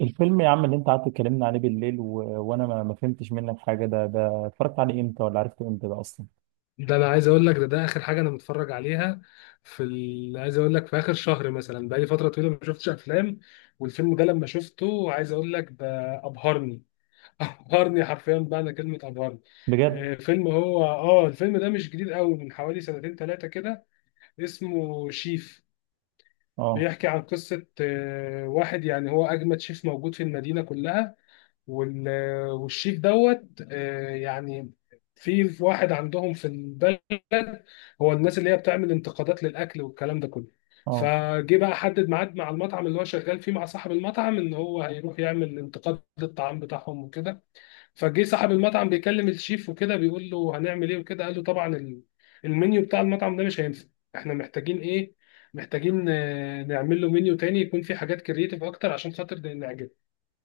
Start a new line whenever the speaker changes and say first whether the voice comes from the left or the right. right: الفيلم يا عم اللي انت قعدت تكلمنا عليه بالليل وانا ما فهمتش منك حاجه. ده اتفرجت عليه امتى ولا عرفته امتى ده اصلا؟
left: ده انا عايز اقول لك، ده اخر حاجه انا متفرج عليها. في عايز اقول لك، في اخر شهر مثلا بقالي فتره طويله ما شفتش افلام. والفيلم ده لما شفته عايز اقول لك، ده ابهرني. ابهرني حرفيا، بمعنى كلمه ابهرني.
right: بجد.
left: فيلم، هو الفيلم ده مش جديد قوي، من حوالي سنتين ثلاثه كده. اسمه شيف.
right: اه
left: بيحكي عن قصه واحد، يعني هو اجمد شيف موجود في المدينه كلها. وال- والشيف دوت، يعني في واحد عندهم في البلد، هو الناس اللي هي بتعمل انتقادات للاكل والكلام ده كله.
right: اه،
left: فجه بقى حدد ميعاد مع المطعم اللي هو شغال فيه، مع صاحب المطعم، ان هو هيروح يعمل انتقاد للطعام بتاعهم وكده. فجه صاحب المطعم بيكلم الشيف وكده، بيقول له هنعمل ايه وكده. قال له طبعا المنيو بتاع المطعم ده مش هينفع. احنا محتاجين ايه؟ محتاجين نعمل له منيو تاني يكون فيه حاجات كرييتيف اكتر عشان خاطر نعجبه.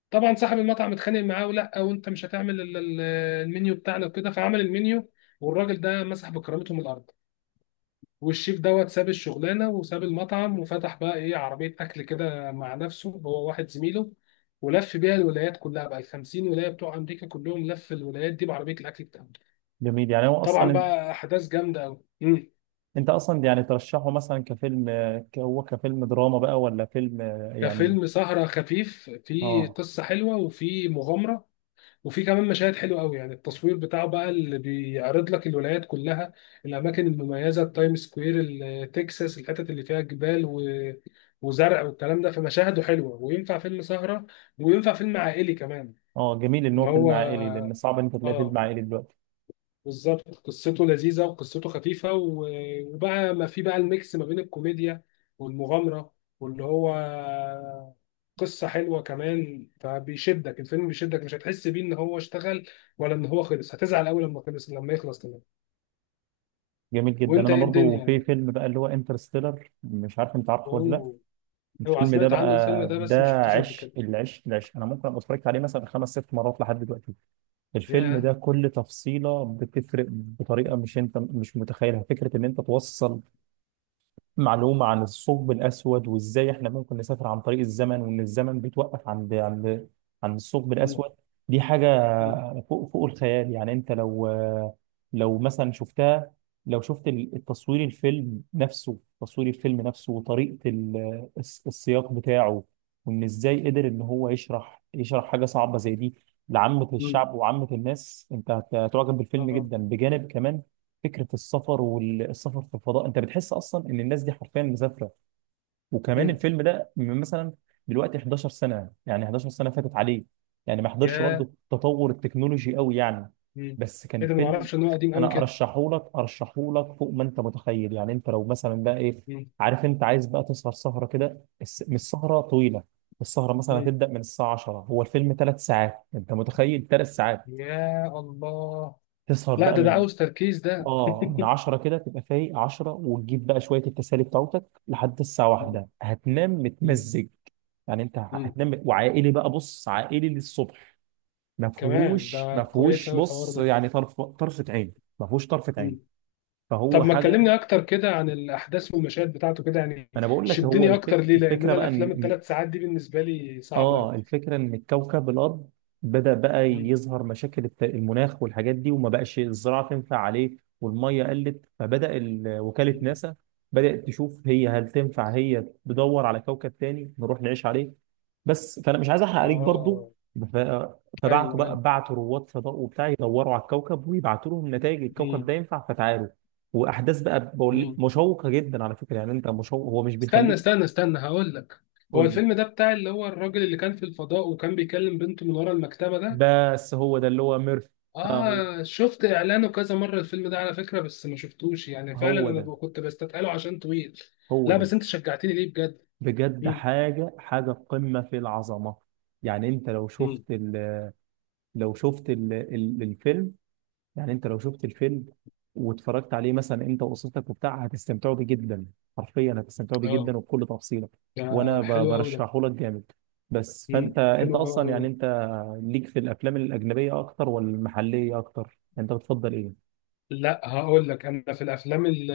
left: طبعا صاحب المطعم اتخانق معاه، ولا وانت مش هتعمل المنيو بتاعنا وكده. فعمل المنيو، والراجل ده مسح بكرامته من الارض. والشيف دوت ساب الشغلانه وساب المطعم، وفتح بقى ايه، عربيه اكل كده مع نفسه، هو واحد زميله. ولف بيها الولايات كلها بقى، ال 50 ولايه بتوع امريكا كلهم، لف الولايات دي بعربيه الاكل بتاعته.
right: جميل. يعني هو اصلا
left: طبعا بقى احداث جامده قوي.
right: انت اصلا يعني ترشحه مثلا كفيلم هو كفيلم دراما بقى ولا فيلم
left: ده
right: يعني؟
left: فيلم سهره خفيف، فيه
right: اه
left: قصه حلوه وفيه مغامره. وفي كمان مشاهد حلوه قوي، يعني التصوير بتاعه بقى اللي بيعرض لك الولايات كلها، الاماكن المميزه، التايم سكوير، تكساس، الحتت اللي فيها جبال وزرع والكلام ده. فمشاهده حلوه وينفع فيلم سهره، وينفع فيلم عائلي كمان.
right: اه، جميل ان
left: ان
right: هو
left: هو،
right: فيلم عائلي، لان صعب ان انت تلاقي
left: اه،
right: فيلم عائلي دلوقتي.
left: بالظبط قصته لذيذة وقصته خفيفة، وبقى ما في بقى الميكس ما بين الكوميديا والمغامرة، واللي هو قصة حلوة كمان. فبيشدك الفيلم، بيشدك، مش هتحس بيه ان هو اشتغل ولا ان هو خلص، هتزعل قوي لما خلص، لما يخلص كمان.
right: جميل جدا.
left: وانت
right: انا
left: ايه
right: برضو في
left: الدنيا؟
right: فيلم بقى اللي هو انترستيلر، مش عارف انت عارفه ولا لا.
left: اوه. اوعى
right: الفيلم ده
left: سمعت عنه الفيلم
right: بقى
left: ده، بس ما
right: ده
left: شفتوش قبل
right: عشق
left: كده.
right: العشق العشق، انا ممكن ابقى اتفرجت عليه مثلا خمس ست مرات لحد دلوقتي. الفيلم ده
left: ياه.
right: كل تفصيلة بتفرق بطريقة مش انت مش متخيلها. فكرة ان انت توصل معلومة عن الثقب الأسود وإزاي إحنا ممكن نسافر عن طريق الزمن وإن الزمن بيتوقف عند عند الثقب
left: مم.
right: الأسود. دي حاجة
left: مم.
right: فوق الخيال. يعني أنت لو مثلا شفتها، لو شفت التصوير الفيلم نفسه تصوير الفيلم نفسه وطريقة السياق بتاعه، وإن إزاي قدر إن هو يشرح حاجة صعبة زي دي لعامة
left: مم.
right: الشعب وعامة الناس، أنت هتعجب بالفيلم
left: اه.
right: جدا. بجانب كمان فكره السفر والسفر في الفضاء، انت بتحس اصلا ان الناس دي حرفيا مسافره. وكمان
left: مم.
right: الفيلم ده من مثلا دلوقتي 11 سنه، يعني 11 سنه فاتت عليه، يعني ما حضرش
left: ياه.
right: برضه تطور التكنولوجي قوي يعني،
left: مم.
right: بس كان
left: ايه ده؟ ما
right: فيلم.
left: اعرفش ان هو قديم قوي
right: انا
left: كده.
right: ارشحه لك، ارشحه لك فوق ما انت متخيل. يعني انت لو مثلا بقى ايه،
left: مم.
right: عارف، انت عايز بقى تسهر سهره كده، مش سهره طويله. السهره مثلا
left: مم.
right: هتبدا من الساعه 10، هو الفيلم ثلاث ساعات، انت متخيل ثلاث ساعات؟
left: يا الله.
right: تسهر
left: لا،
right: بقى
left: ده
right: من
left: عاوز تركيز ده.
right: اه من 10 كده، تبقى فايق 10 وتجيب بقى شويه التسالي بتاعتك لحد الساعه
left: مم.
right: واحدة، هتنام
left: مم.
right: متمزج. يعني انت
left: مم.
right: هتنام. وعائلي بقى، بص، عائلي للصبح.
left: كمان ده
right: ما
left: كويس
right: فيهوش،
left: قوي الحوار
right: بص،
left: ده.
right: يعني طرفه عين. ما فيهوش طرفه عين.
left: مم. طب
right: فهو
left: ما
right: حاجه.
left: تكلمني اكتر كده عن الاحداث والمشاهد بتاعته كده يعني،
right: انا بقول لك، هو
left: شدني اكتر ليه، لان
right: الفكره
left: انا
right: بقى
left: الافلام
right: ان
left: الثلاث ساعات دي بالنسبه لي صعبه قوي.
right: اه الفكرة ان الكوكب الارض بدأ بقى
left: مم.
right: يظهر مشاكل المناخ والحاجات دي، وما بقاش الزراعة تنفع عليه والمية قلت، فبدأ وكالة
left: مم.
right: ناسا بدأت تشوف هي هل تنفع هي تدور على كوكب تاني نروح نعيش عليه. بس فانا مش عايز احرق عليك برضو.
left: اه.
right: ف-
left: ايوه
right: فبعتوا
left: ايوه.
right: بقى، بعتوا رواد فضاء وبتاع، يدوروا على الكوكب ويبعتوا لهم نتائج الكوكب
left: مم.
right: ده ينفع فتعالوا. واحداث بقى
left: مم.
right: مشوقة جدا على فكرة، يعني انت مشوق، هو مش
left: استنى
right: بيخليك.
left: استنى استنى، هقول لك. هو
right: قول.
left: الفيلم ده بتاع اللي هو الراجل اللي كان في الفضاء وكان بيكلم بنته من ورا المكتبه ده؟
right: بس هو ده اللي هو ميرف. اه، هو
left: اه، شفت اعلانه كذا مره الفيلم ده على فكره، بس ما شفتوش يعني. فعلا
right: هو
left: انا
right: ده،
left: كنت بستثقله عشان طويل.
right: هو
left: لا بس
right: ده.
left: انت شجعتني ليه بجد.
right: بجد
left: مم.
right: حاجة، حاجة قمة في العظمة. يعني انت
left: مم.
right: لو شفت ال... ال... الفيلم، يعني انت لو شفت الفيلم واتفرجت عليه مثلا انت واسرتك وبتاع، هتستمتعوا بيه جدا، حرفيا هتستمتعوا بيه
left: اه.
right: جدا وبكل تفصيلة.
left: ده
right: وانا
left: حلو قوي ده.
right: برشحه لك جامد. بس
left: مم.
right: فانت انت
left: حلو قوي
right: اصلا
left: قوي.
right: يعني انت ليك في الافلام الاجنبية اكتر ولا المحلية اكتر؟ انت بتفضل ايه؟
left: لا، هقول لك، انا في الافلام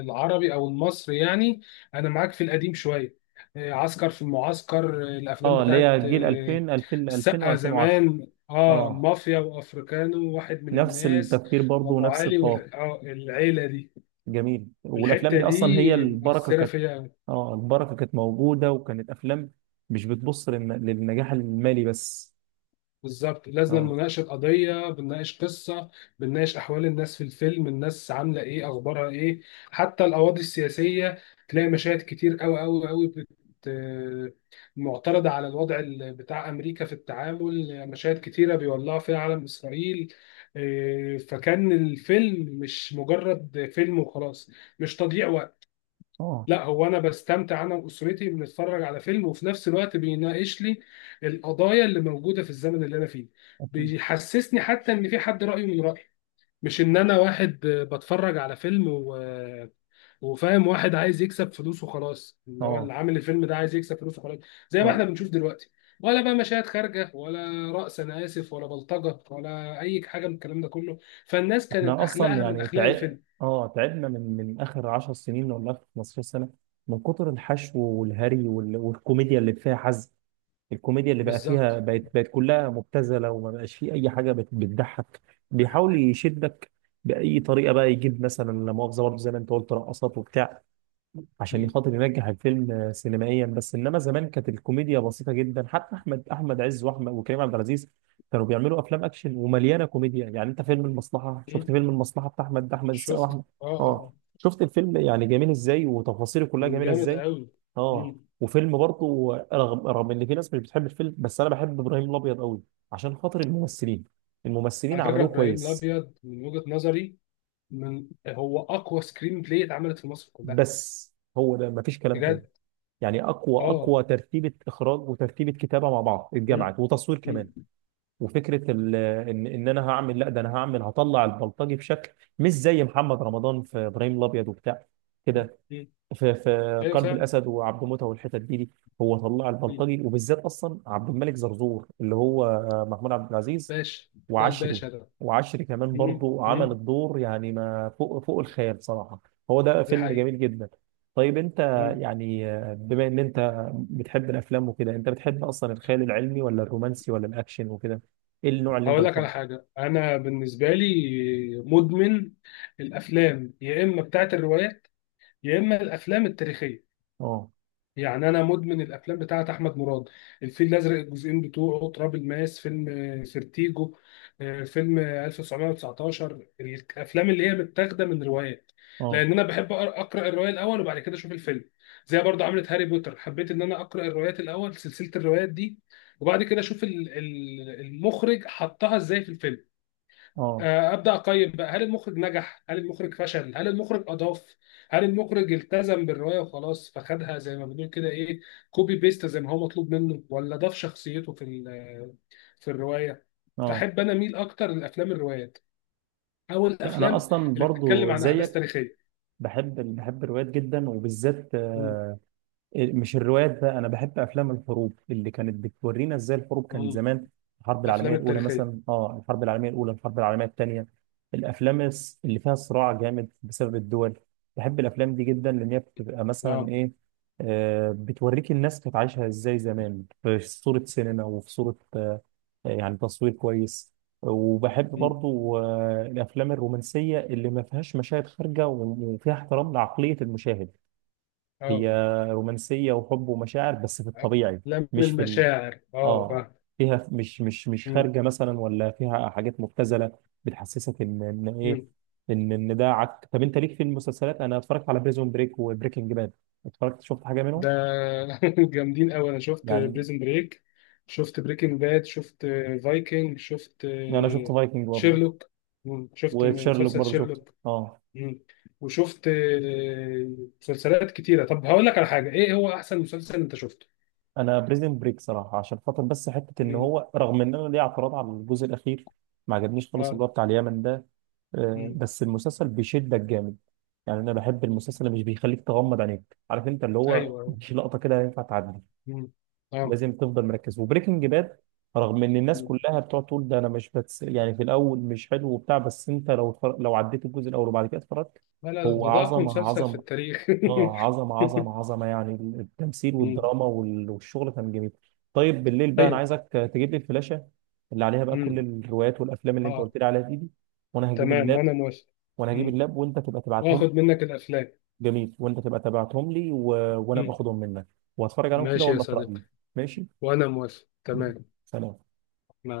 left: العربي او المصري يعني، انا معاك في القديم شويه. عسكر في المعسكر، الافلام
right: اه، اللي
left: بتاعت
right: هي جيل 2000 2000
left: السقا
right: 2000 و2010.
left: زمان، اه،
right: اه،
left: مافيا وافريكانو وواحد من
right: نفس
left: الناس
right: التفكير برضه
left: وابو
right: ونفس
left: علي
right: الطاقة.
left: والعيله دي.
right: جميل. والافلام
left: الحتة
right: دي
left: دي
right: اصلا هي البركة
left: مؤثرة
right: كانت.
left: فيا.
right: اه البركة كانت موجودة، وكانت افلام مش بتبص للنجاح المالي بس.
left: بالظبط، لازم
right: اه،
left: مناقشة قضية، بنناقش قصة، بنناقش أحوال الناس في الفيلم، الناس عاملة إيه، أخبارها إيه، حتى القواضي السياسية. تلاقي مشاهد كتير أوي أوي أوي معترضة على الوضع بتاع أمريكا في التعامل، مشاهد كتيرة بيولعوا فيها علم إسرائيل. إيه، فكان الفيلم مش مجرد فيلم وخلاص، مش تضييع وقت.
right: اه،
left: لا، هو انا بستمتع، انا واسرتي بنتفرج على فيلم، وفي نفس الوقت بيناقش لي القضايا اللي موجوده في الزمن اللي انا فيه.
right: أكيد.
left: بيحسسني حتى ان في حد رايه من رايي، مش ان انا واحد بتفرج على فيلم وفاهم واحد عايز يكسب فلوس وخلاص، اللي هو اللي
right: اه،
left: عامل الفيلم ده عايز يكسب فلوس وخلاص، زي ما
right: اه،
left: احنا بنشوف دلوقتي. ولا بقى مشاهد خارجه، ولا رقص انا اسف، ولا بلطجه، ولا اي حاجه من الكلام ده كله. فالناس كانت
right: احنا اصلا
left: اخلاقها من
right: يعني
left: اخلاق
right: تعب.
left: الفيلم.
right: اه تعبنا من من اخر 10 سنين ولا اخر 15 سنة، من كتر الحشو والهري والكوميديا اللي فيها حزق. الكوميديا اللي بقى فيها
left: بالظبط.
right: بقت كلها مبتذله، وما بقاش فيه اي حاجه بتضحك. بيحاول يشدك باي طريقه بقى، يجيب مثلا، لا مؤاخذه، برضه زي ما انت قلت، رقصات وبتاع، عشان
left: مم.
right: خاطر ينجح الفيلم سينمائيا بس. انما زمان كانت الكوميديا بسيطه جدا. حتى احمد عز واحمد وكريم عبد العزيز كانوا بيعملوا افلام اكشن ومليانه كوميديا. يعني انت فيلم المصلحه، شفت
left: مم.
right: فيلم المصلحه بتاع احمد السقا
left: شفت،
right: واحمد؟
left: اه
right: اه
left: اه.
right: شفت الفيلم، يعني جميل ازاي وتفاصيله كلها
left: كان
right: جميله
left: جامد
right: ازاي.
left: قوي.
right: اه،
left: مم.
right: وفيلم برضه رغم ان في ناس مش بتحب الفيلم، بس انا بحب ابراهيم الابيض قوي عشان خاطر الممثلين. الممثلين
left: على فكره
right: عملوه
left: ابراهيم
right: كويس.
left: الابيض من وجهه نظري، من هو اقوى سكرين بلاي اتعملت في مصر كلها.
right: بس هو ده، مفيش كلام تاني.
left: بجد.
right: يعني
left: اه.
right: اقوى ترتيبه اخراج وترتيبه كتابه مع بعض
left: مم.
right: اتجمعت، وتصوير
left: مم.
right: كمان. وفكره ان انا هعمل، لا ده انا هعمل، هطلع البلطجي بشكل مش زي محمد رمضان في ابراهيم الابيض وبتاع كده،
left: مم.
right: في في
left: ايوه
right: قلب
left: فعلا.
right: الاسد وعبد موته والحتت دي. هو طلع
left: مم.
right: البلطجي، وبالذات اصلا عبد الملك زرزور اللي هو محمود عبد العزيز.
left: باشا. ده
right: وعشري،
left: الباشا ده.
right: وعشري كمان
left: مم.
right: برضو
left: مم.
right: عمل الدور يعني ما فوق الخيال صراحه. هو ده
left: دي
right: فيلم
left: حقيقه.
right: جميل جدا. طيب انت،
left: مم.
right: يعني بما ان انت بتحب الافلام وكده، انت بتحب اصلا الخيال العلمي ولا الرومانسي ولا الاكشن وكده؟ ايه النوع اللي انت
left: هقول لك على
right: بتفضله؟
left: حاجه، انا بالنسبه لي مدمن الافلام، يا اما بتاعت الروايات، يا اما الافلام التاريخيه.
right: اه
left: يعني انا مدمن الافلام بتاعت احمد مراد، الفيل الازرق الجزئين بتوعه، تراب الماس، فيلم سيرتيجو، فيلم 1919، الافلام اللي هي متاخده من روايات.
right: اه
left: لان انا بحب اقرا الروايه الاول وبعد كده اشوف الفيلم. زي برضه عملت هاري بوتر، حبيت ان انا اقرا الروايات الاول، سلسله الروايات دي، وبعد كده اشوف المخرج حطها ازاي في الفيلم.
right: اه
left: ابدا اقيم بقى، هل المخرج نجح، هل المخرج فشل، هل المخرج اضاف، هل المخرج التزم بالروايه وخلاص فخدها زي ما بنقول كده ايه، كوبي بيست زي ما هو مطلوب منه، ولا ضاف شخصيته في في الروايه.
right: اه،
left: فاحب انا اميل اكتر للافلام الروايات، او
right: يعني انا
left: الافلام
right: اصلا
left: اللي بتتكلم
right: برضو
left: عن احداث
right: زيك،
left: تاريخيه.
right: بحب الروايات جدا، وبالذات
left: مم.
right: مش الروايات بقى، انا بحب افلام الحروب اللي كانت بتورينا ازاي الحروب كانت
left: مم.
right: زمان. الحرب العالميه
left: الافلام
right: الاولى
left: التاريخيه.
right: مثلا، اه الحرب العالميه الاولى، الحرب العالميه الثانيه، اللي فيها صراع جامد بسبب الدول. بحب الافلام دي جدا، لان هي بتبقى مثلا
left: اه.
right: ايه، آه بتوريك الناس كانت عايشه ازاي زمان، في صوره سينما وفي صوره آه، يعني تصوير كويس. وبحب
left: مم.
right: برضو آه الافلام الرومانسيه اللي ما فيهاش مشاهد خارجه وفيها احترام لعقليه المشاهد. هي
left: اه.
right: رومانسية وحب ومشاعر بس في الطبيعي،
left: افلام
right: مش في ال...
left: المشاعر، اه،
right: اه،
left: فاهم.
right: فيها مش
left: مم.
right: خارجة مثلا، ولا فيها حاجات مبتذلة. بتحسسك ان ايه،
left: مم.
right: ان ده عك. طب انت ليك في المسلسلات؟ انا اتفرجت على بريزون بريك وبريكنج باد، اتفرجت، شفت حاجة منهم؟
left: ده جامدين قوي. انا شفت
right: يعني
left: بريزن بريك، شفت بريكنج باد، شفت فايكنج، شفت
right: انا شفت فايكنج برضه،
left: شيرلوك، شفت
right: وتشيرلوك
left: مسلسل
right: برضه شفته.
left: شيرلوك.
right: اه،
left: مم. وشفت مسلسلات كتيرة. طب هقول لك على حاجة، ايه هو احسن مسلسل انت شفته؟
right: انا بريزون بريك صراحة عشان خاطر بس حتة ان
left: مم.
right: هو، رغم ان انا ليا اعتراض على الجزء الاخير، ما عجبنيش خالص
left: اه.
right: اللي هو بتاع اليمن ده،
left: مم.
right: بس المسلسل بيشدك جامد. يعني انا بحب المسلسل اللي مش بيخليك تغمض عينيك، عارف، انت اللي هو
left: ايوه آه.
right: مفيش لقطه كده ينفع تعدي،
left: مم. اه.
right: لازم تفضل مركز. وبريكنج باد، رغم ان الناس
left: مم.
right: كلها بتقعد تقول، ده انا مش يعني في الاول مش حلو وبتاع، بس انت لو لو عديت الجزء الاول وبعد كده اتفرجت، هو
left: ولا ده اقوى
right: عظمه
left: مسلسل في
right: عظمه.
left: التاريخ.
right: اه عظمه عظمه عظمه يعني، التمثيل
left: مم.
right: والدراما والشغل كان جميل. طيب بالليل بقى انا
left: طيب.
right: عايزك تجيب لي الفلاشه اللي عليها بقى كل
left: مم.
right: الروايات والافلام اللي انت
left: اه.
right: قلت لي عليها دي. وانا
left: تمام
right: هجيب،
left: وانا موافق.
right: وانا هجيب
left: مم.
right: اللاب، وانت تبقى تبعتهم لي.
left: واخد منك الافلام.
right: جميل، وانت تبقى تبعتهم لي وانا باخدهم منك واتفرج عليهم كده
left: ماشي يا
right: واقول لك رايي.
left: صديقي.
right: ماشي.
left: وأنا موافق تمام.
right: سلام.
left: مع